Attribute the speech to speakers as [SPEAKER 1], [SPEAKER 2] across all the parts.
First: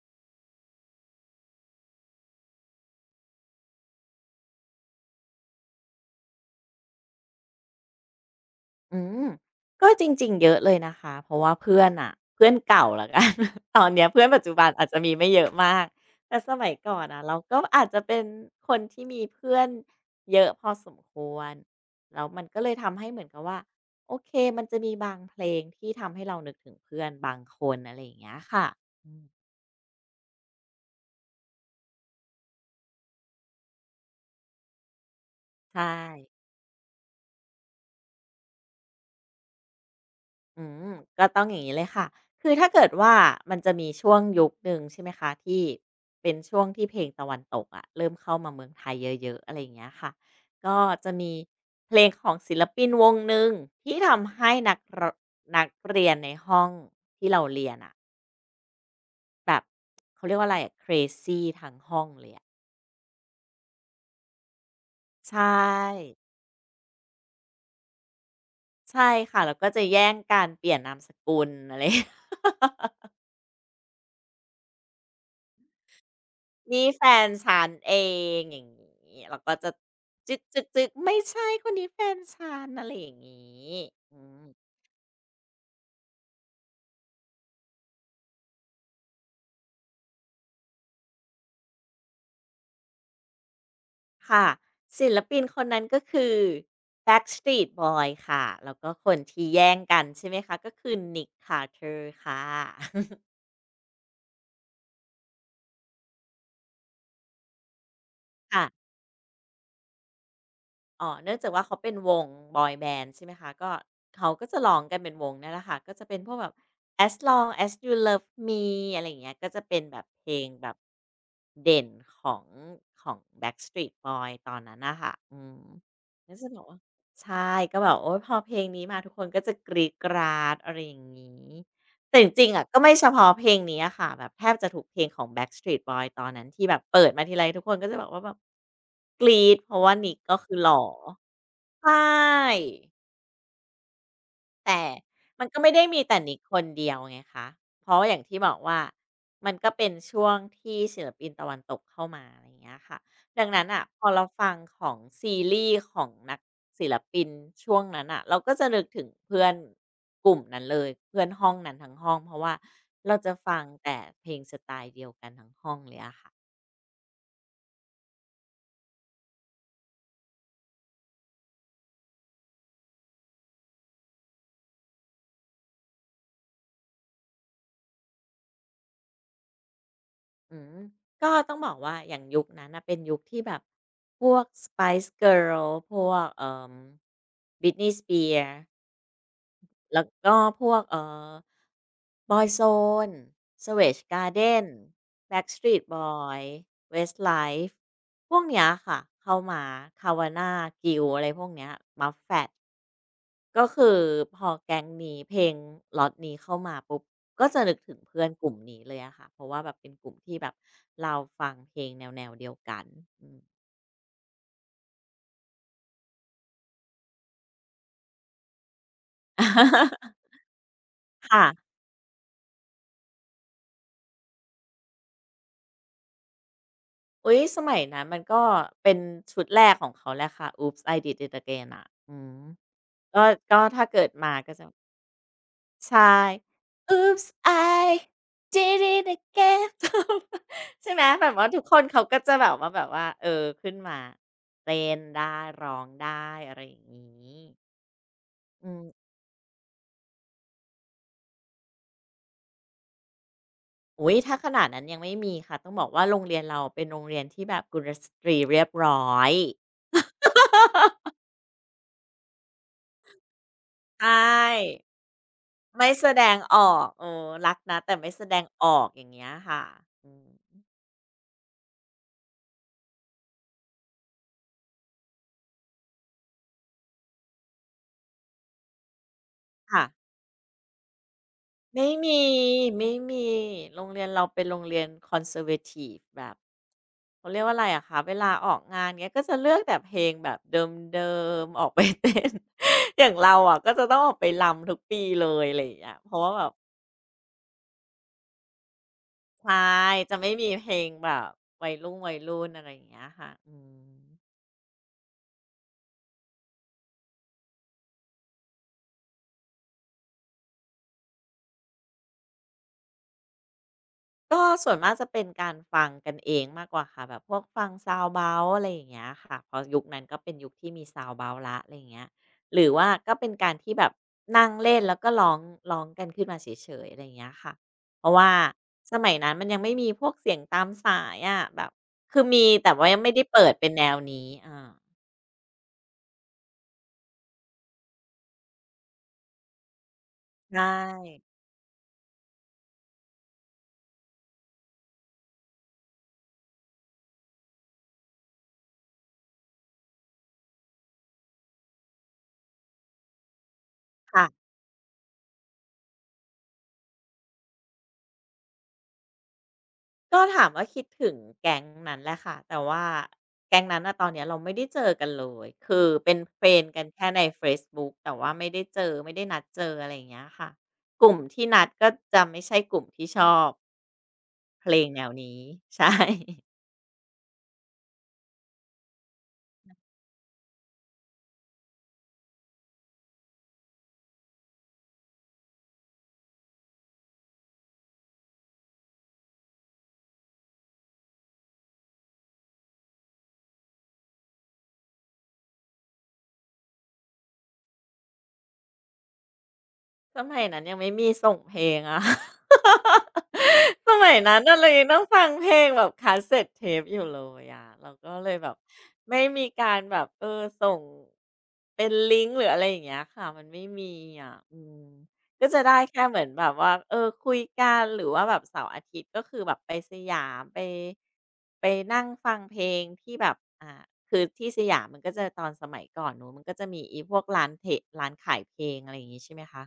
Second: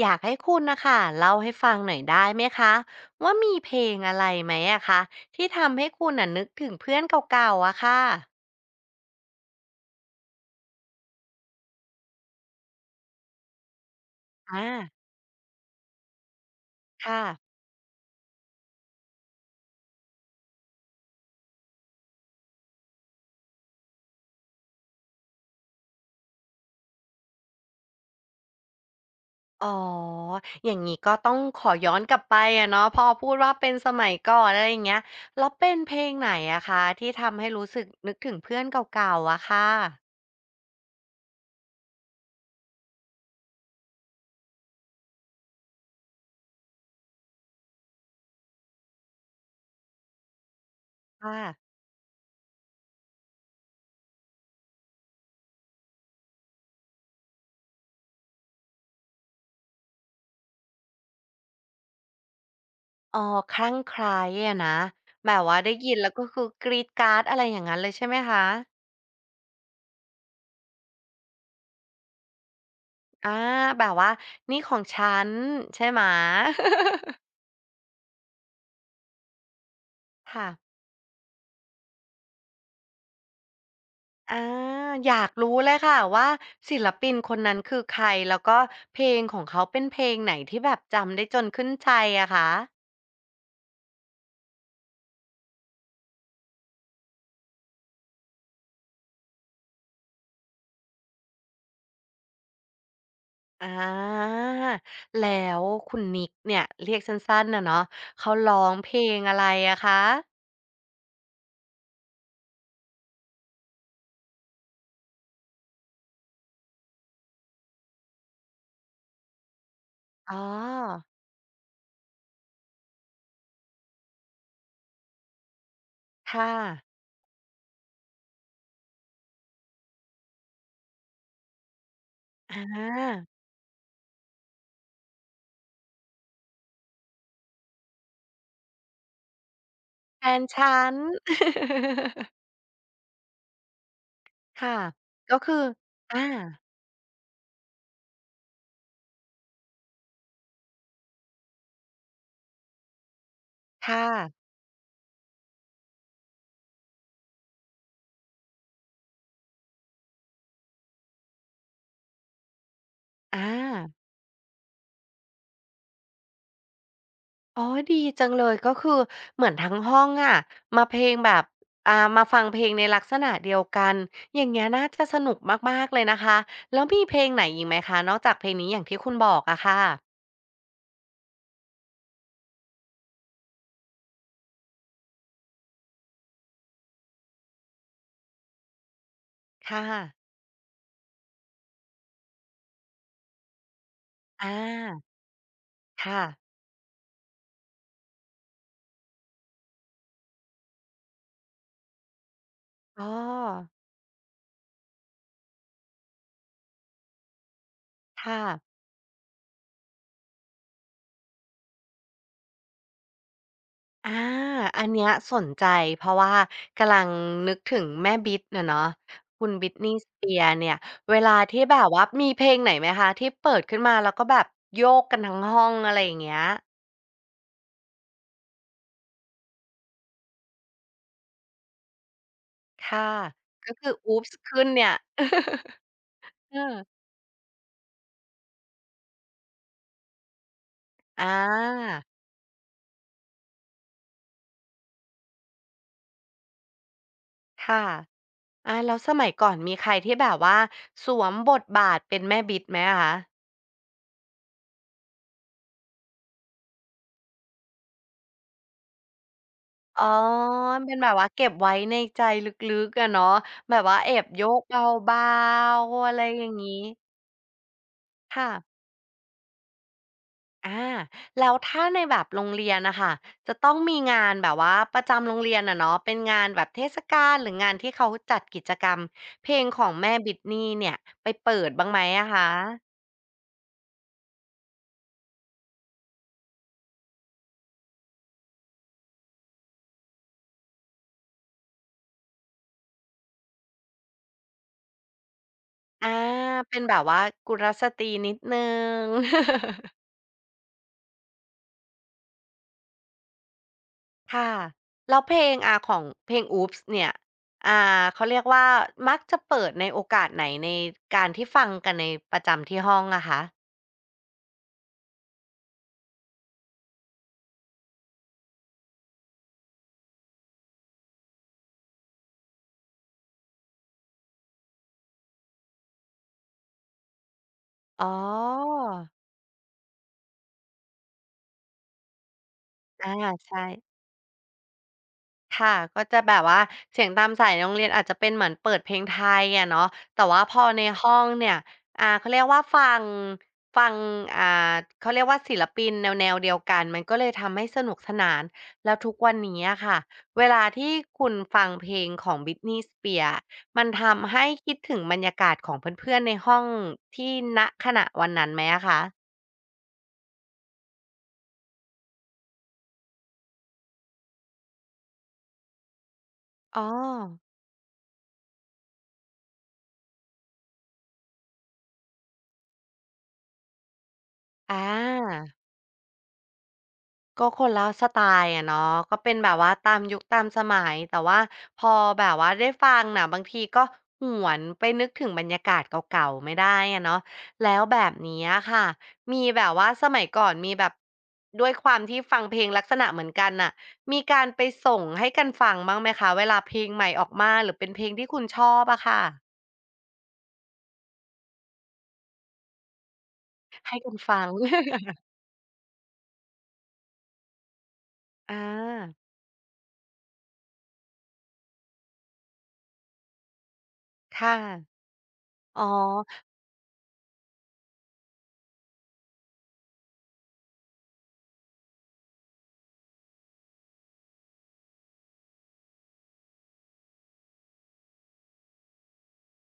[SPEAKER 1] อยากให้คุณนะคะเล่าให้ฟังหน่อยได้ไหมคะว่ามีเพลงอะไรไหมอะคะที่ทำให้คุณน่ะนึกถึงเพื่อนเก่าๆอะค่ะ
[SPEAKER 2] อืมก็จริงๆเยอะเลยนะคะเพราะว่าเพื่อนอะเพื่อนเก่าแล้วกัน ตอนเนี้ยเพื่อนปัจจุบันอาจ
[SPEAKER 1] อา
[SPEAKER 2] จะมีไม่เยอะมากแต่สมัยก่อน
[SPEAKER 1] ค่ะ
[SPEAKER 2] อะเราก็อาจจะเป็นคนที่มีเพื่อนเยอะพอสมควรแล้วมันก็เลยทำให้เหมือนกับว่าโอเคมันจะมีบางเพลงที่ทำให้เรานึกถึงเพื่อนบางคนอะไรอย่างเงี้ยค่ะอืม
[SPEAKER 1] อ๋ออย่างงี้ก็ต้องขอย้อนกลับไปอะเนาะพอพูดว่าเป็นสมัยก่อนอะไรอย่างเงี้ยแล้วเป็น
[SPEAKER 2] ใช่
[SPEAKER 1] เพลงไหนอะคะที่ทำให้รู้สึกนึกถึงเพื่อนเก่าๆอะค่ะ
[SPEAKER 2] อืมก็ต้องอย่างนี้เลยค่ะ คือถ้าเกิดว่ามันจะมีช่วงยุคหนึ่งใช่ไหมคะที่เป็นช่วงที่เพลงตะวันตกอะเริ่มเข้ามาเมืองไทยเยอะๆอะไรอย่างเงี้ยค่ะ ก็จะมี
[SPEAKER 1] ค่ะ
[SPEAKER 2] เพลงของศิลปินวงหนึ่งที่ทำให้นักเรียนในห้องที่เราเรียนอะแบบเขาเรียกว่าอะไรอะ crazy ทั้งห้องเลยอะ
[SPEAKER 1] อ๋อคลั่งไคล้อะนะแบ
[SPEAKER 2] ใช
[SPEAKER 1] บว่าได้ยินแล้
[SPEAKER 2] ่
[SPEAKER 1] วก็คือกรี๊ดกราร์ดอะไรอย่างงั้นเลยใช่ไหมคะ
[SPEAKER 2] ใช่ค่ะแล้วก็จะแย่งการเปลี่ยนนามสกุลอะไร
[SPEAKER 1] อาแบบว่านี่ของฉันใช่ไหม
[SPEAKER 2] นี่แฟ นฉันเองอย่างงี้เราก็จะจึ
[SPEAKER 1] ค่ะ
[SPEAKER 2] ๊กๆๆไม่ใช่คนนี้แฟนฉันอะไรอย่างงี้อื
[SPEAKER 1] อา
[SPEAKER 2] ม
[SPEAKER 1] อยากรู้เลยค่ะว่าศิลปินคนนั้นคือใครแล้วก็เพลงของเขาเป็นเพลงไหนที่แบบจำได้จนขึ้นใจอะคะ
[SPEAKER 2] ค่ะศิลปินคนนั้นก็คือ Backstreet Boys ค่ะแล้วก็คนที่แย่งกันใช่ไหมคะก็คือ Nick Carter ค่ะ
[SPEAKER 1] อาแล้วคุณนิกเนี่ยเรียกสั้นๆอะเนาะเขาร้อ
[SPEAKER 2] ค่ะ
[SPEAKER 1] งเพลงอะไรอะคะ
[SPEAKER 2] อ๋อเนื่องจากว่าเขาเป็นวงบอยแบนด์ใช่ไหมคะก็เขาก็จะร้องกันเป็นวงเนี่ยแหละค่ะก็จะเป็นพวกแบบ As Long As You Love Me อะไรอย่างเงี้ยก็จะเป็นแบบเพล
[SPEAKER 1] อ๋อ
[SPEAKER 2] งแบบเด่นของของ Backstreet b o y ตอนนั้นนะคะก็จะ
[SPEAKER 1] ค่ะ
[SPEAKER 2] บอกว่าใช่ก็แบบโอ้ยพอเพลงนี้มาทุกคนก็จะกรีดกราดอะไรอย่างงี้ แต่จริงๆ
[SPEAKER 1] อ
[SPEAKER 2] อะก็ไม่เฉ
[SPEAKER 1] า
[SPEAKER 2] พาะเพลงนี้อะค่ะแบบแทบจะทุกเพลงของ Backstreet Boys ตอนนั้นที่แบบเปิดมาทีไรทุกคนก็จะบอกว่าแบบกรี๊ดเพราะว่า Nick
[SPEAKER 1] แฟ
[SPEAKER 2] ก็
[SPEAKER 1] น
[SPEAKER 2] คือ
[SPEAKER 1] ฉ
[SPEAKER 2] ห
[SPEAKER 1] ั
[SPEAKER 2] ล่อ
[SPEAKER 1] น
[SPEAKER 2] ใช่
[SPEAKER 1] ค่ะ
[SPEAKER 2] แต่
[SPEAKER 1] ก็
[SPEAKER 2] มัน
[SPEAKER 1] คื
[SPEAKER 2] ก็
[SPEAKER 1] อ
[SPEAKER 2] ไม่ได้มีแต่
[SPEAKER 1] อา
[SPEAKER 2] นิกคนเดียวไงคะเพราะอย่างที่บอกว่ามันก็เป็นช่วงที่ศิลปินตะวันตกเข้ามาอะไรอย่างเงี้ยค่ะดังนั้นอ่ะพ
[SPEAKER 1] ค่ะ
[SPEAKER 2] อเราฟังของซีรีส์ของนักศิลปินช่วงนั้นน่ะเราก็จะนึกถึงเพื่อนกลุ่มนั้นเลยเพื่อนห้องนั้นทั้งห้องเพราะว่าเราจะ
[SPEAKER 1] อ
[SPEAKER 2] ฟังแต่
[SPEAKER 1] า
[SPEAKER 2] เพลงสไตล์เดียวกันทั้งห้องเลยอะค่ะ
[SPEAKER 1] อ๋อดีจังเลยก็คือเหมือนทั้งห้องอะมาเพลงแบบอ่ามาฟังเพลงในลักษณะเดียวกันอย่างเงี้ยน่าจะสนุกมากๆเลยนะคะแล้วมีเพลงไหนอีกไหมคะนอกจากเพลงนี้อย่างที่คุณบอกอะค่ะ
[SPEAKER 2] อืมก็ต้องบอกว่าอย่างยุคนั้นนะเป็นยุคที่แบบพวก Spice Girls พวกBritney Spears
[SPEAKER 1] ค่ะ
[SPEAKER 2] แล้วก็พวกอ Boyzone Savage
[SPEAKER 1] อ
[SPEAKER 2] Garden
[SPEAKER 1] า
[SPEAKER 2] Backstreet
[SPEAKER 1] ค่ะ
[SPEAKER 2] Boys Westlife พวกเนี้ยค่ะเข้ามา Kawana Gill อะไรพวกเนี้ยมาแ f ด
[SPEAKER 1] อ๋
[SPEAKER 2] ก็
[SPEAKER 1] อ
[SPEAKER 2] คือพอแก๊งนี้เพลงล็อตนี้เข้ามาปุ๊บก็จะนึกถึงเพื่อน
[SPEAKER 1] ค่ะ
[SPEAKER 2] กลุ่มนี้เลยอะค่ะเพราะว่าแบบเป็นกลุ่มที่แบบเราฟังเพลงแนวเดียวกันอืม
[SPEAKER 1] อาอันเนี้ยสนใจเพราะว่ากำลังนึกถึงแม่บิ๊ตอะเนาะคุณ Britney Spears เนี่ยเวลาที่
[SPEAKER 2] ค่ะ
[SPEAKER 1] แบบว่ามีเพลงไหนไหมคะที่เปิดขึ้นมาแล้วก็แบบโยกกันทั้งห้องอะไรอย่างเงี้ย
[SPEAKER 2] อุ๊ยสมัยนั้นมันก็เป็นชุดแรกของเขาแหละค่ะ Oops I Did It Again อะ
[SPEAKER 1] ค่ะ
[SPEAKER 2] ก็ก็
[SPEAKER 1] ก็
[SPEAKER 2] ถ้า
[SPEAKER 1] คือ
[SPEAKER 2] เกิดมา
[SPEAKER 1] Oops
[SPEAKER 2] ก็
[SPEAKER 1] ขึ้
[SPEAKER 2] จะ
[SPEAKER 1] นเนี่ย
[SPEAKER 2] ใช่
[SPEAKER 1] เออ
[SPEAKER 2] Oops I did it again ใช่ไหมแบบ
[SPEAKER 1] อา
[SPEAKER 2] ว่าทุกคนเขาก็จะแบบว่าเออขึ้นมาเต้นได้ร้องได้อะไรอย่างนี้
[SPEAKER 1] ค่ะ
[SPEAKER 2] อื
[SPEAKER 1] อาแล้ว
[SPEAKER 2] ม
[SPEAKER 1] สมัยก่อนมีใครที่แบบว่าสวมบทบาทเป็นแม่บิดไหมอะคะ
[SPEAKER 2] อุ้ยถ้าขนาดนั้นยังไม่มีค่ะต้องบอกว่าโรงเรียนเราเป็นโรงเรียนที่แบบกุลสตรีเรียบร้อย
[SPEAKER 1] อ๋อเป็นแบบว่าเก็บไว้ในใจลึกๆอะเนาะแบบว่า
[SPEAKER 2] ใช่
[SPEAKER 1] แอบยกเบา
[SPEAKER 2] ไม่
[SPEAKER 1] ๆ
[SPEAKER 2] แส
[SPEAKER 1] อะ
[SPEAKER 2] ด
[SPEAKER 1] ไร
[SPEAKER 2] ง
[SPEAKER 1] อย่าง
[SPEAKER 2] ออ
[SPEAKER 1] นี้
[SPEAKER 2] กโอ้รักนะแต่ไม่แสดง
[SPEAKER 1] ค่ะ
[SPEAKER 2] ออกอย่างเงี้ยค่ะอืม
[SPEAKER 1] อาแล้วถ้าในแบบโรงเรียนนะค่ะจะต้องมีงานแบบว่าประจำโรงเรียนอะเนาะเป็นงานแบบเทศกาลหรืองานที่เขาจัดกิจกรรมเพลงข
[SPEAKER 2] ค่ะ
[SPEAKER 1] องแม่บิทนี่เนี่ยไปเปิดบ้า
[SPEAKER 2] ไม่
[SPEAKER 1] งไหม
[SPEAKER 2] มี
[SPEAKER 1] อะคะ
[SPEAKER 2] ไม่มีโรงเรียนเราเป็นโรงเรียน conservative แบบเขาเรียกว่าอะไรอะคะเวลาออกงานเงี้ยก็จะเลือกแต่เพลงแบบเดิมๆออกไปเต้น อย่างเราอะก็จะต้องออกไปรำทุกปีเลยอะไรอย่างเงี้ย
[SPEAKER 1] อา
[SPEAKER 2] เพราะว่าแบบ
[SPEAKER 1] เป็นแบบว่ากุลสตรีนิดหนึ่ง
[SPEAKER 2] ใช่ จะไม่มีเพลงแบบวัยรุ่นอะไรอย่างเงี้ยค่ะม
[SPEAKER 1] ค่ะแล้วเพลงของเพลง Oops เนี่ยอ่าเขาเรียกว่ามักจะเปิดในโอกาสไหนในการที่ฟังกันในประจำที่ห้องอะคะ
[SPEAKER 2] ก็ส่วนมากจะเป็นการฟังกันเองมากกว่าค่ะแบบพวกฟังซาวด์เบาส์อะไรอย่างเงี้ยค่ะเพราะยุคนั้นก็เป็นยุคที่มีซาวด์เบาส์ล้อะไรอย่างเงี้ยหรือว่าก็เป็นการที่แบบนั่งเล่นแล้วก็ร้องกันขึ้นมาเฉยๆอะไรอย่างเงี้ยค่ะเพ
[SPEAKER 1] อ๋อ
[SPEAKER 2] ราะว่าสมัยนั้นมันยังไม่มีพวกเสียงตามสายอะแบบคือมีแต่ว่ายัง
[SPEAKER 1] อา
[SPEAKER 2] ไม่ได้เปิด
[SPEAKER 1] ใช่
[SPEAKER 2] เป็นแนวนี้อา
[SPEAKER 1] ค่ะก็จะแบบว่าเสียงตามสายในโรงเรียนอาจจะเป็นเหมือนเปิดเพลงไทยอะเนาะแต่ว่าพ
[SPEAKER 2] ใช่
[SPEAKER 1] อในห้องเนี่ยเขาเรียกว่าฟังฟังอ่าเขาเรียกว่าศิลปินแนวๆเดียวกันมันก็เลยทำให้สนุกสนานแล้วทุกวันนี้อะค่ะเวลาที่คุณฟังเพลงของ Britney Spears อะมัน
[SPEAKER 2] ค่ะ
[SPEAKER 1] ทำให้คิดถึงบรรยากาศของเพื่อนๆในห้องที่ณขณะวันนั้นไหมอะคะ
[SPEAKER 2] ก็ถามว่าคิดถึงแก๊งนั้นแหละค่ะแต่ว่าแก๊งนั้นอะตอนเนี้ยเราไม่ได้เจอกันเลยคือเป็นเฟรนด์
[SPEAKER 1] อ๋
[SPEAKER 2] กั
[SPEAKER 1] อ
[SPEAKER 2] นแค่ในเฟซบุ๊กแต่ว่าไม่ได้เจอไม่ได้นัดเจออะไรอย่างเงี้ยค่ะกลุ่มที่นัดก็จะไม่ใช่กลุ่มที่ชอบเพล
[SPEAKER 1] อ
[SPEAKER 2] งแนวนี้
[SPEAKER 1] า
[SPEAKER 2] ใช่
[SPEAKER 1] ก็คนละสไตล์อะเนาะก็เป็นแบบว่าตามยุคตามสมัยแต่ว่าพอแบบว่าได้ฟังน่ะบางทีก็หวนไปนึกถึงบรรยากาศเก่าๆไม่ได้อะเนาะแล้วแบบนี้อะค่ะมีแบบว่าสมัยก่อนมีแบบด้วยความที่ฟังเพลงลักษณะเหมือนกันน่ะมีการไปส่งให้กันฟังบ้างไหมคะเวลาเพลงใหม่ออกมาหรือเป็นเพลงที่คุณชอบอะค่ะ
[SPEAKER 2] สมัยนั้นยังไม่มีส่งเพลงอะ ส
[SPEAKER 1] ให้กั
[SPEAKER 2] มัย
[SPEAKER 1] นฟั
[SPEAKER 2] นั้น
[SPEAKER 1] ง
[SPEAKER 2] น่ะเรายังต้อง ฟังเพลงแบบคาสเซ็ตเทปอยู่เลยอะเราก็เลยแบ
[SPEAKER 1] อ
[SPEAKER 2] บ
[SPEAKER 1] า
[SPEAKER 2] ไม่มีการแบบส่งเป็นลิงก์หรืออะไรอย่างเงี้ยค่ะมันไม่มีอ่ะ
[SPEAKER 1] ค่ะ
[SPEAKER 2] อืมก็จะได้
[SPEAKER 1] อ๋อ
[SPEAKER 2] แค่เหมือนแบบว่าคุยกันหรือว่าแบบเสาร์อาทิตย์ก็คือแบบไปสยามไปนั่งฟังเพลงที่แบบอ่าคือที่สยามมันก็จะตอนสมัยก่อนนู้นมันก็จะมีอพวกร้านเทร้านขายเพลงอะไรอย่างงี้ใช่ไหมคะ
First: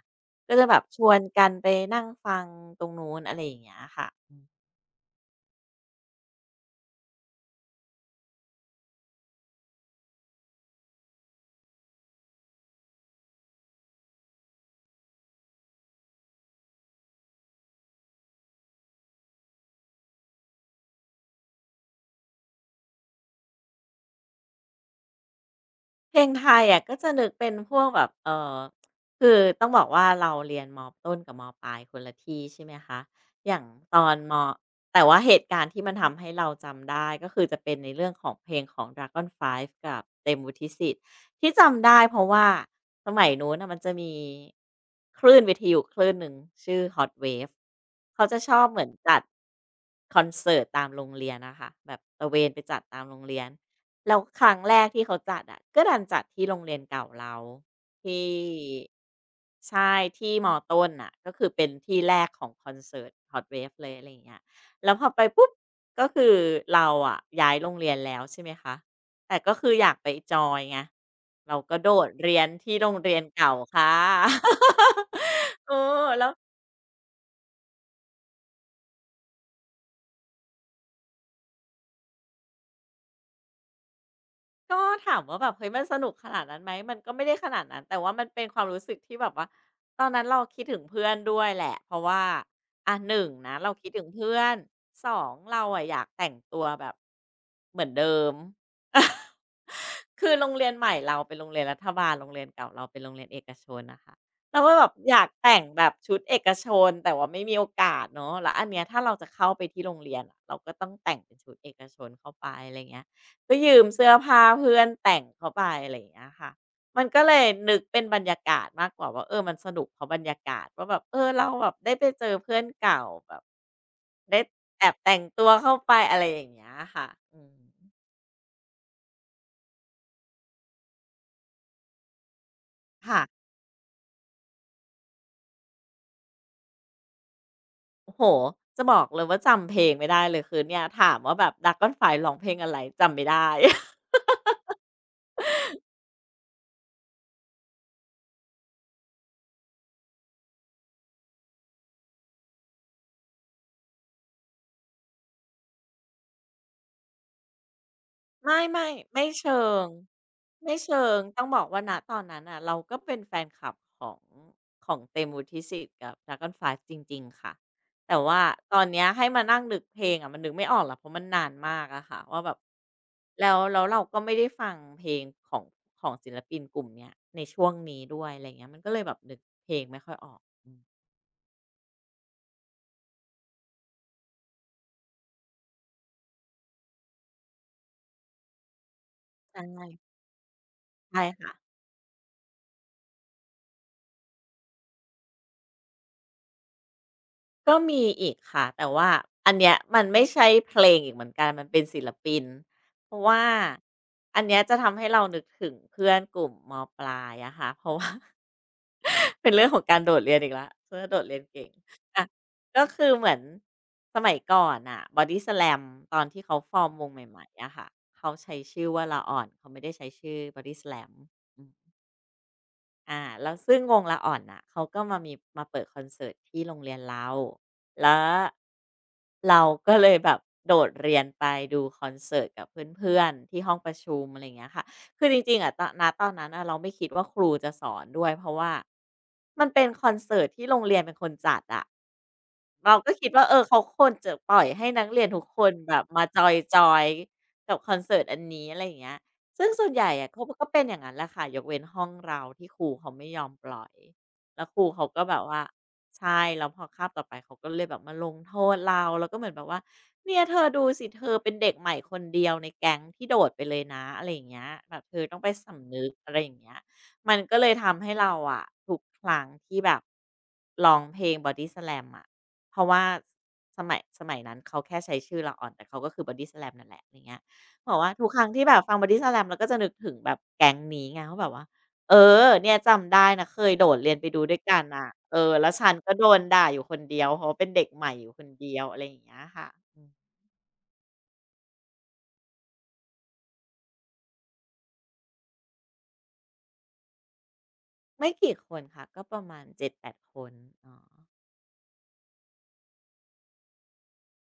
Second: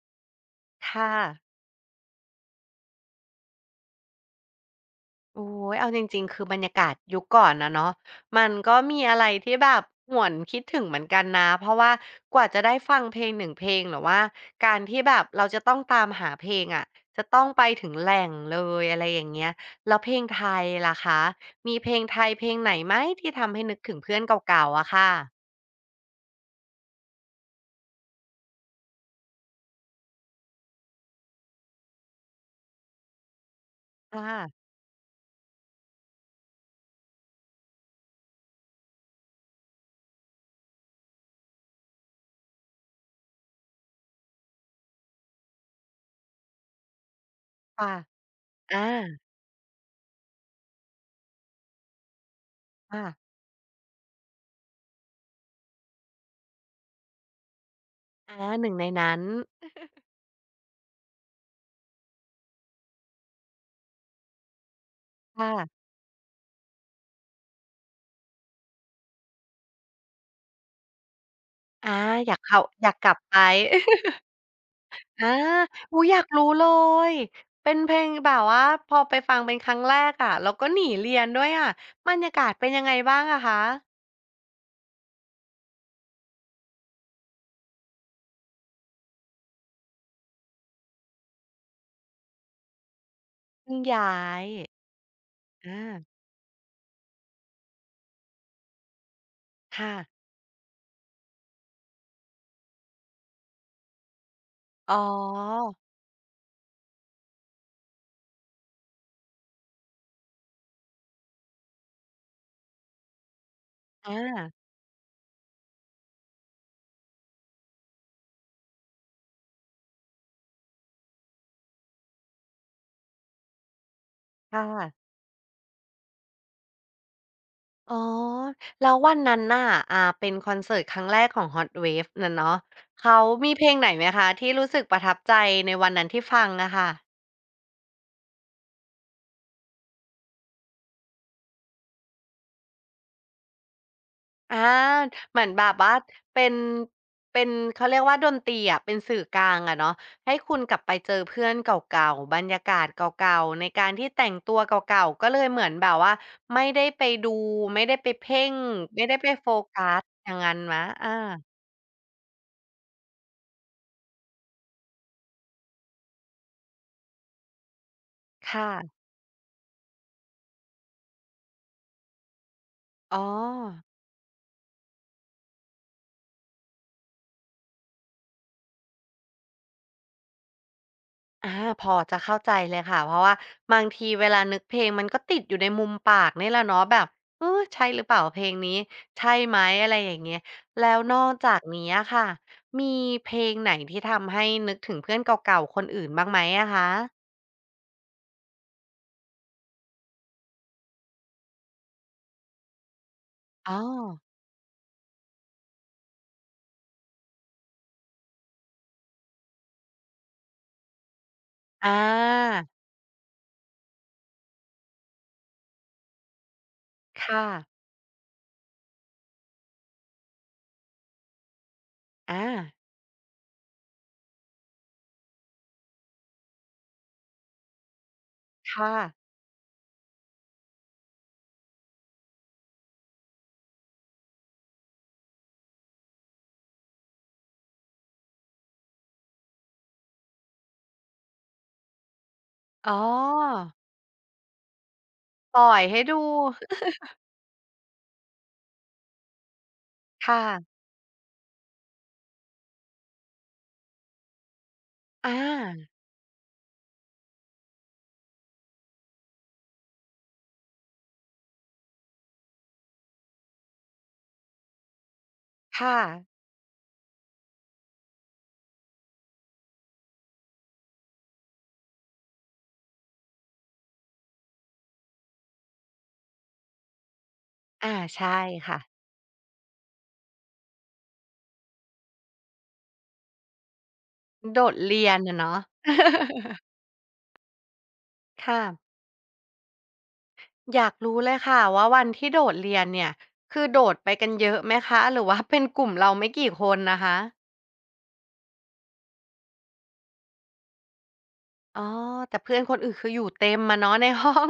[SPEAKER 2] ก็จะแบบชว
[SPEAKER 1] ค่ะ
[SPEAKER 2] นกันไปนั่งฟังตรงนู้นอะไรอย่างเงี้ยค่ะอื
[SPEAKER 1] โอ้ยเอาจริงๆคือบรรยากาศยุคก่อนนะเนาะมันก็มีอะไรที่แบบหวนคิดถึงเหมือนกันนะเพราะว่ากว่าจะได้ฟังเพลงหนึ่งเพลงหรือว่าการที่แบบเราจะต้องตามหาเพลงอะจะต้องไปถึงแหล่งเลยอะไรอย่างเงี้ยแล้วเพลงไทยล่ะคะมีเพลงไทยเพลงไหนไหมที่ทำให้นึกถึงเพื่อนเก่าๆอะค่ะ
[SPEAKER 2] เพลงไทยอะก็จะนึกเป็นพวกแบบอคือต้องบอกว่าเราเรียนมต้นกับมปลายคนละที่ใช่ไหมคะ อย่างตอนม
[SPEAKER 1] ค่ะ
[SPEAKER 2] แต่ว่าเหตุการณ์ที่มันทำให้เราจำได้ก็คือจะเป็นในเรื่องของเพลงของ Dragon 5กับเต็มวุฒิสิทธิ์ที่จำได้เพราะว่าสมัยนู้นน่ะมันจะมีคลื่นวิทยุคลื่นหนึ่งชื่อ Hot Wave
[SPEAKER 1] ค่ะ
[SPEAKER 2] เขาจะชอบเห
[SPEAKER 1] อา
[SPEAKER 2] มือนจัดคอนเสิร์ตตามโรงเรียนนะคะแบบตระเวนไปจัดตา
[SPEAKER 1] ค่ะ
[SPEAKER 2] มโรงเรียน แล้วครั้งแรกที่เขาจัดอะก็ดันจัดที่โรงเรียนเก่าเราที่
[SPEAKER 1] อาหนึ่งในนั้น
[SPEAKER 2] ใช่ที่มต้นน่ะก็คือเป็นที่แรกของคอนเสิร์ต Hot Wave เลยอะไรอย่างเงี้ยแล้วพอไปปุ๊
[SPEAKER 1] ค่ะ
[SPEAKER 2] บก็คือเราอะย้ายโรงเรียนแล้วใช่ไหมคะแต่ก็คืออยากไปจอยไงเราก็โด
[SPEAKER 1] อา
[SPEAKER 2] ด
[SPEAKER 1] อ
[SPEAKER 2] เรี
[SPEAKER 1] ยาก
[SPEAKER 2] ยน
[SPEAKER 1] เข้า
[SPEAKER 2] ที่
[SPEAKER 1] อ
[SPEAKER 2] โร
[SPEAKER 1] ยาก
[SPEAKER 2] ง
[SPEAKER 1] ก
[SPEAKER 2] เรี
[SPEAKER 1] ลับ
[SPEAKER 2] ยน
[SPEAKER 1] ไป
[SPEAKER 2] เก่าค่ะ
[SPEAKER 1] อา
[SPEAKER 2] เอ
[SPEAKER 1] อุ๊ยอยาก
[SPEAKER 2] แล้ว
[SPEAKER 1] รู้เลยเป็นเพลงแบบว่าพอไปฟังเป็นครั้งแรกอะแล้วก็หนีเรียนด้วยอะบรรยากาศเป็นยังไงบ้างอะคะ
[SPEAKER 2] ก็ถามว่าแบบเฮ้ยมันสนุกขนาดนั้นไหมมันก็ไม่ได้ขนาดนั้นแต่ว่ามันเป็นความรู้สึกที่แบบว่าตอนนั้นเราคิดถึงเพื่อนด้วยแหละเพราะว่าอ่ะหนงนะเรา
[SPEAKER 1] เพิ่ง
[SPEAKER 2] คิดถึง
[SPEAKER 1] ย้า
[SPEAKER 2] เพื่อ
[SPEAKER 1] ย
[SPEAKER 2] น2เราอะอยา
[SPEAKER 1] อา
[SPEAKER 2] กแต่งตัวแบบเหมือนเดิม
[SPEAKER 1] ค่ะ
[SPEAKER 2] คือโรงเรียนใหม่เราเป็นโรงเรียนรัฐบาลโรงเรียนเก่าเราเป็นโรงเรียนเอกชนนะคะเราก็แบบ
[SPEAKER 1] อ๋อ
[SPEAKER 2] อยากแต่งแบบชุดเอกชนแต่ว่าไม่มีโอกาสเนาะแล้วอันเนี้ยถ้าเราจะเข้าไปที่โรงเรียนอะเราก็ต้องแต่งเป็นชุดเอกชนเข้าไปอะไรเงี้ย ก็ยืมเสื้อ
[SPEAKER 1] อา
[SPEAKER 2] ผ้าเพื่อนแต่งเขาไปอะไรอย่างเงี้ยค่ะมันก็เลยนึกเป็นบรรยากาศมากกว่าว่ามันสนุกเพราะบรรยากาศว่าแบบเราแบบได้ไปเจอเพื่อนเก่าแบบได้
[SPEAKER 1] ค่ะ
[SPEAKER 2] แอบแต่งตัวเข้าไปอะไรอย่างเงี้ยค่ะอืม
[SPEAKER 1] อ๋อแล้ววันนั้นน่ะเป็นคอนเสิร์ตครั้งแรกของ Hot Waves น่ะเนาะเขา
[SPEAKER 2] ค่ะ
[SPEAKER 1] มีเพลงไหนไหมคะที่รู้สึกประทับใจในวันนั้นที่ฟังอะค่ะ
[SPEAKER 2] โอ้โฮจะบอกเลยว่าจำเพลงไม่ได้เลยคือเนี่ยถามว่าแบบ Dragonfly ร้องเพลงอะไรจำไม่ได้
[SPEAKER 1] อาเหมือนแบบว่าเป็นเป็นเขาเรียกว่าดนตรีอะเป็นสื่อกลางอะเนาะให้คุณกลับไปเจอเพื่อนเก่าๆบรรยากาศเก่าๆในการที่แต่งตัวเก่าๆก็เลยเหมือนแบบว่าไม่ได้ไปดูไม่ได้ไปเพ่ง
[SPEAKER 2] ไม่
[SPEAKER 1] ไม่ได้
[SPEAKER 2] ไม่
[SPEAKER 1] ไปโฟ
[SPEAKER 2] เชิ
[SPEAKER 1] กั
[SPEAKER 2] ง
[SPEAKER 1] สอย่างงั้น
[SPEAKER 2] ไม่
[SPEAKER 1] ไหม
[SPEAKER 2] เชิ
[SPEAKER 1] อา
[SPEAKER 2] งต้องบอกว่าณตอนนั้นน่ะเราก็เป็นแฟนคลับของเตมูทิสิทธิ์กับ Dragonflies จริงๆค่ะแต่ว่า
[SPEAKER 1] ค่ะ
[SPEAKER 2] ตอนเนี้ยให้มานั่งนึกเพลงอะมันนึกไม่ออกหรอกเพราะมันนานมากอะค่ะว่าแบบ
[SPEAKER 1] อ๋อ
[SPEAKER 2] แล้วเราก็ไม่ได้ฟังเพลงของศิลปินกลุ่มเนี้ยในช่วงนี้ด้วยอะไรเงี้ยมันก็เลยแบบนึกเพลงไม่ค่อยออกอืม
[SPEAKER 1] อาพอจะเข้าใจเลยค่ะเพราะว่าบางทีเวลานึกเพลงมันก็ติดอยู่ในมุมปากนี่แหละเนาะแบบเออใช่หรือเปล่าเพลงนี้ใช่ไหม
[SPEAKER 2] ใช่
[SPEAKER 1] อะไรอย่างเงี้ยแล้วนอ
[SPEAKER 2] ใช่
[SPEAKER 1] กจา
[SPEAKER 2] ค่ะ
[SPEAKER 1] กนี้อะค่ะมีเพลงไหนที่ทำให้นึกถึงเพื่อนเก่าๆคนอื่นบ้างไหมอะคะ
[SPEAKER 2] ก็มีอีกค่ะแต่ว่าอันเนี้ยมันไม่ใช่เพลงอีกเหมือนกันมันเป็นศิลปินเพราะว่า
[SPEAKER 1] อ๋อ
[SPEAKER 2] อันเนี้ยจะทำให้เรานึกถึงเพื่อนกลุ่มมปลายอะค่ะ เพราะว่า เป็นเรื่องของการโดดเรียนอีกแล้วเพื่อนโดดเรียนเก่ง
[SPEAKER 1] อา
[SPEAKER 2] อะก็คือเหมือนสมัยก่อนอะบอดี y s l ลมตอนที่เขาฟอร์มวงให
[SPEAKER 1] ค่ะ
[SPEAKER 2] ม่ๆอะค่ะเขาใช้ชื่อว่าละอ่อนเขาไม่ได้ใช้ชื่อบอ d y ้ l a ลม
[SPEAKER 1] อ่า
[SPEAKER 2] อาแล้วซึ่งวงละอ่อนน่ะเขาก็มามีมาเปิดคอนเสิร์ตที่โรงเรียนเราแล้ว
[SPEAKER 1] ค่ะ
[SPEAKER 2] เราก็เลยแบบโดดเรียนไปดูคอนเสิร์ตกับเพื่อนๆที่ห้องประชุมอะไรอย่างเงี้ยค่ะคือจริงๆอะตอนณตอนนั้นอะเราไม่คิดว่าครูจะสอนด้วยเพราะว่ามันเป็นคอนเสิร์ตที่โรงเรียนเป็นคนจัดอะ
[SPEAKER 1] อ๋อ
[SPEAKER 2] เราก็คิดว่าเขาควรจะปล่อยให้นักเรียนทุก
[SPEAKER 1] ป
[SPEAKER 2] ค
[SPEAKER 1] ล่
[SPEAKER 2] น
[SPEAKER 1] อย
[SPEAKER 2] แบ
[SPEAKER 1] ให้
[SPEAKER 2] บ
[SPEAKER 1] ดู
[SPEAKER 2] มาจอยๆกับคอนเสิร์ตอันนี้อะไรอย่างเงี้ยซึ่งส่วนใหญ่อะเขาก็
[SPEAKER 1] ค่ะ
[SPEAKER 2] เป็นอย่างนั้นแหละค่ะยกเว้นห้องเราที่ครูเขาไม่ยอมปล่อยแล้วครูเขาก็แบ
[SPEAKER 1] อ่า
[SPEAKER 2] บว่าใช่แล้วพอคาบต่อไปเขาก็เลยแบบมาลงโทษเราแล้วก็เหมือนแบบว่าเนี่ยเธอดูสิเธอเป็นเด็กใหม่คนเดียวในแก๊งที่โดดไปเลยนะอะไรอย่างเงี้ยแบบเธอต้องไปสำ
[SPEAKER 1] ค่ะ
[SPEAKER 2] นึกอะไรอย่างเงี้ยมันก็เลยทำให้เราอะทุกครั้งที่แบบร้องเพลง Bodyslam อะ เพราะว่าสมัยนั้นเขาแค่ใช้ชื่อละอ่อนแต่เขาก็คือ Body Slam นั่นแหละอะไรเงี้ยบ
[SPEAKER 1] อ่า
[SPEAKER 2] อกว่าทุก
[SPEAKER 1] ใช่
[SPEAKER 2] ครั้งที่แบ
[SPEAKER 1] ค่ะ
[SPEAKER 2] บฟัง Body Slam เราก็จะนึกถึงแบบแก๊งนี้ไงว่าแบบว่าเออเนี่ยจำได้นะเคยโดดเรียนไปดูด้ว
[SPEAKER 1] โด
[SPEAKER 2] ย
[SPEAKER 1] ด
[SPEAKER 2] กัน
[SPEAKER 1] เรี
[SPEAKER 2] น่ะ
[SPEAKER 1] ยน
[SPEAKER 2] เอ
[SPEAKER 1] อะ
[SPEAKER 2] อ
[SPEAKER 1] เนาะ
[SPEAKER 2] แล้วฉันก็โดน ด่าอยู่คนเดียวเพราะว่าเป็นเด็กใหม่อยู่คน
[SPEAKER 1] ค่ะ
[SPEAKER 2] เดียวอะไรอย่างเงี้ยค่ะอืม
[SPEAKER 1] อยากรู้เลยค่ะว่าวันที่โดดเรียนเนี่ยคือโดดไปกันเยอะไหมคะหรือว่าเป็นกลุ่มเราไม่กี่คนนะคะ
[SPEAKER 2] ไม่กี่คนค่ะก็ประมาณเจ็ดแปดคนอ๋อ
[SPEAKER 1] อ๋อแต่เพื่อนคนอื่นคืออยู่เต็มมาเนาะใน ห้อง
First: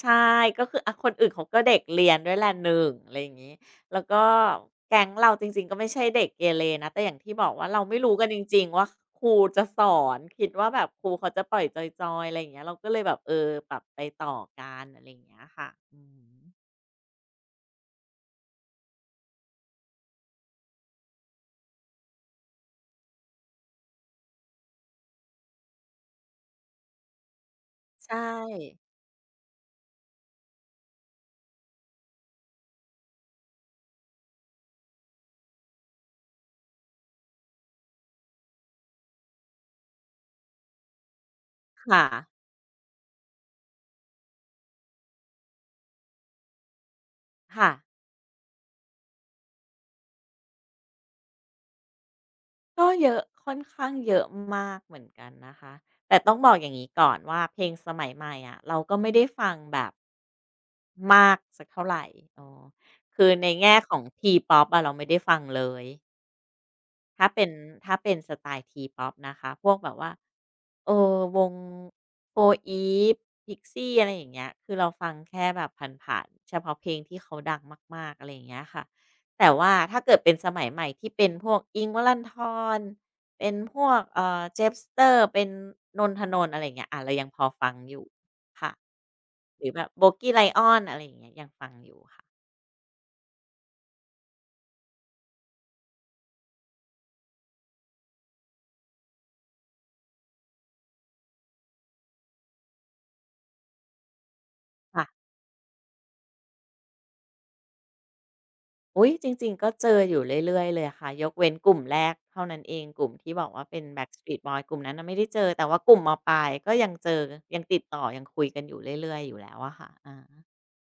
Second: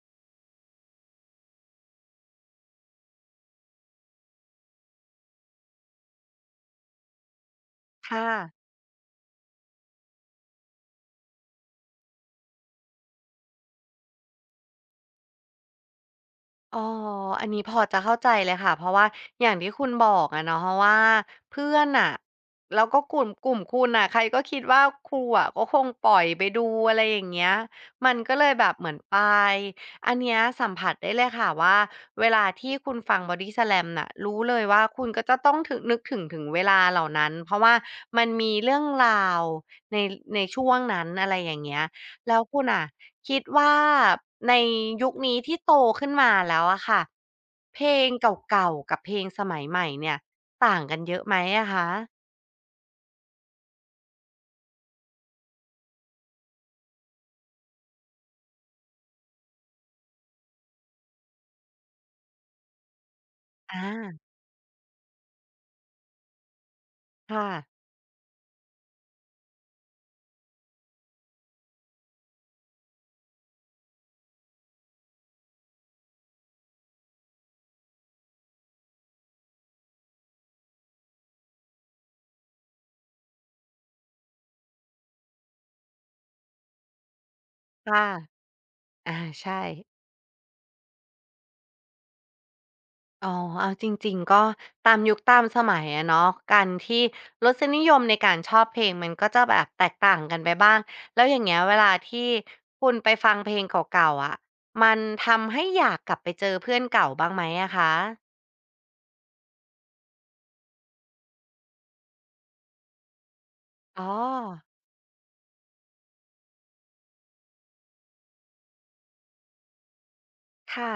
[SPEAKER 2] ใช่ก็คืออะคนอื่นเขาก็เด็กเรียนด้วยแหละหนึ่งอะไรอย่างงี้แล้วก็แก๊งเราจริงๆก็ไม่ใช่เด็กเกเรนะแต่อย่างที่บอกว่าเราไม่
[SPEAKER 1] ค
[SPEAKER 2] รู้กันจริง
[SPEAKER 1] ่ะ
[SPEAKER 2] ๆว่าครูจะสอนคิดว่าแบบครูเขาจะปล่อยจอยๆอะไรอย่างเงี้ยเราก็เลยแบบเออปรับไปต่อกันอะไรอย่างเงี้ยค่ะอือฮึ
[SPEAKER 1] อ๋ออันนี้พอจะเข้าใจเลยค่ะ เพราะว่าอย่างที่คุณบอกอะเนาะเพราะว่าเพื่อนอ่ะแล้วก็กลุ่มคุณน่ะใครก็คิดว่าครูอะก็คงปล่อยไปดูอะไรอย่างเงี้ยมั
[SPEAKER 2] ใช่
[SPEAKER 1] นก็เลยแบบเหมือนไปอันเนี้ยสัมผัสได้เลยค่ะว่าเวลาที่คุณฟัง Body Slam น่ะรู้เลยว่าคุณก็จะต้องนึกถึงเวลาเหล่านั้นเพราะว่ามันมีเรื่องราวในในช่วงนั้นอะไรอย่างเงี้ย
[SPEAKER 2] ค่ะ
[SPEAKER 1] แล้วคุณอ่ะคิดว่าในยุคนี้ที่โตขึ้นมาแล้วอะค่ะ
[SPEAKER 2] ค่ะ
[SPEAKER 1] เพลงเก่าๆกับเพลงสมัยใหม่เนี่ยต่างกันเยอะไหมอะคะ
[SPEAKER 2] ก็เยอะค่อนข้างเยอะมากเหมือนกันนะคะแต่ต้องบอกอย่างนี้ก่อนว่าเพลงสมัยใหม่อะเราก็ไม่ได้ฟังแบบมากสักเท่าไหร่ออคือในแง่
[SPEAKER 1] อา
[SPEAKER 2] ของ t p ป๊อปอะเราไม่ได้ฟังเลย ถ้าเป็
[SPEAKER 1] ค่ะ
[SPEAKER 2] นถ้าเป็นสไตล์ทีป p o ปนะคะพวกแบบว่าวง 4EVE พิกซี่อะไรอย่างเงี้ยคือเราฟังแค่แบบผ่านๆเฉพาะเพลงที่เขาดังมากๆอะไรอย่างเงี้ยค่ะแต่ว่าถ้าเกิดเป็นสมัยใหม่ที่เป็นพวกอิงค์วลันทรเป็นพวกเจฟสเตอร์เป็นนนทนนท์อะไรอย่างเงี้ยอะเรายังพอฟังอ
[SPEAKER 1] ค่ะ
[SPEAKER 2] ยู่ค่ะ
[SPEAKER 1] อาใช่
[SPEAKER 2] หรือแบบโบกี้ e ลออนอะไรอย่างเงี้ยยังฟังอยู่ค่ะ
[SPEAKER 1] อ๋อเอาจริงๆก็ตามยุคตามสมัยอะเนาะการที่รสนิยมในการชอบเพลงมันก็จะแบบแตกต่างกันไปบ้างแล้วอย่างเงี้ยเวลาที่คุณไปฟังเพลงเก่าๆอะมันทำให้อยากกลับไปเจอเพื่อนเก่าบ้างไหมอะคะ
[SPEAKER 2] อุ๊ยจริงๆก็เจออยู่เรื่อยๆเลยค่ะยกเว้นกลุ่มแรกเท่านั้นเองกลุ่มที่บอกว่าเป็น
[SPEAKER 1] อ๋อ
[SPEAKER 2] Backstreet Boys กลุ่มนั้นน่ะไม่ได้เจอแต่ว่ากลุ่มมปลายก็ยังเจอยังติดต่อยังคุยกันอยู่เรื่อยๆอยู่แล้วอะค่ะอา
[SPEAKER 1] ค่ะ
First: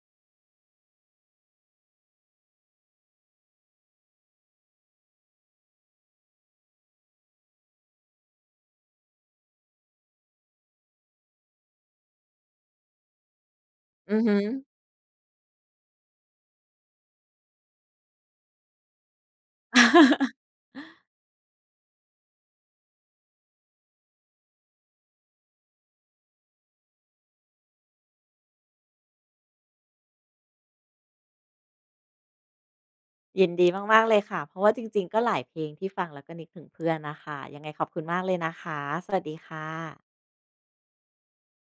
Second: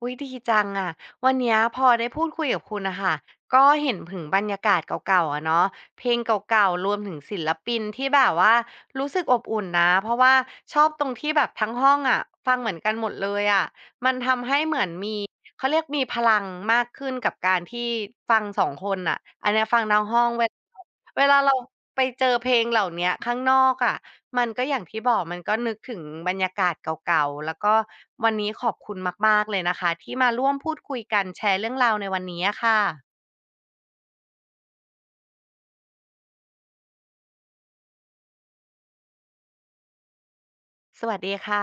[SPEAKER 1] อุ๊ยดีจังอะวันเนี้ยพอได้พูดคุยกับคุณน่ะค่ะก็เห็นถึงบรรยากาศเก่าๆอะเนาะเพลงเก่าๆ รวมถึงศิลปินที่แบบว่ารู้สึกอบอุ่นนะ เพราะว่าชอบตรงที่แบบทั้งห้องอะฟังเหมือนกันหมดเลยอะมัน
[SPEAKER 2] อือฮึ
[SPEAKER 1] ทำให้เหมือนมีเขาเรียกมีพลังมากขึ้นกับการที่ฟังสองคนน่ะอันเนี้ยฟังทั้งห้องเว เวลาเราไปเจอเพลงเหล่าเนี้ยข้างนอกอะ มันก็อย่างที่บอกมันก็นึกถึงบรรยากาศเก่าๆแล้วก็วันนี้ขอบคุณมากๆเลยนะคะที่มาร่วมพูดคุยกันแชร์เรื่องราวในวันนี้ค่ะ
[SPEAKER 2] ยินดีมากๆเลยค่ะเพราะว่าจริงๆก็หลายเพลงที่ฟังแล้วก็นึกถึงเพื่อนน่ะค่ะยังไงขอบคุณมากเลยนะคะสวัสดีค่ะ
[SPEAKER 1] สวัสดีค่ะ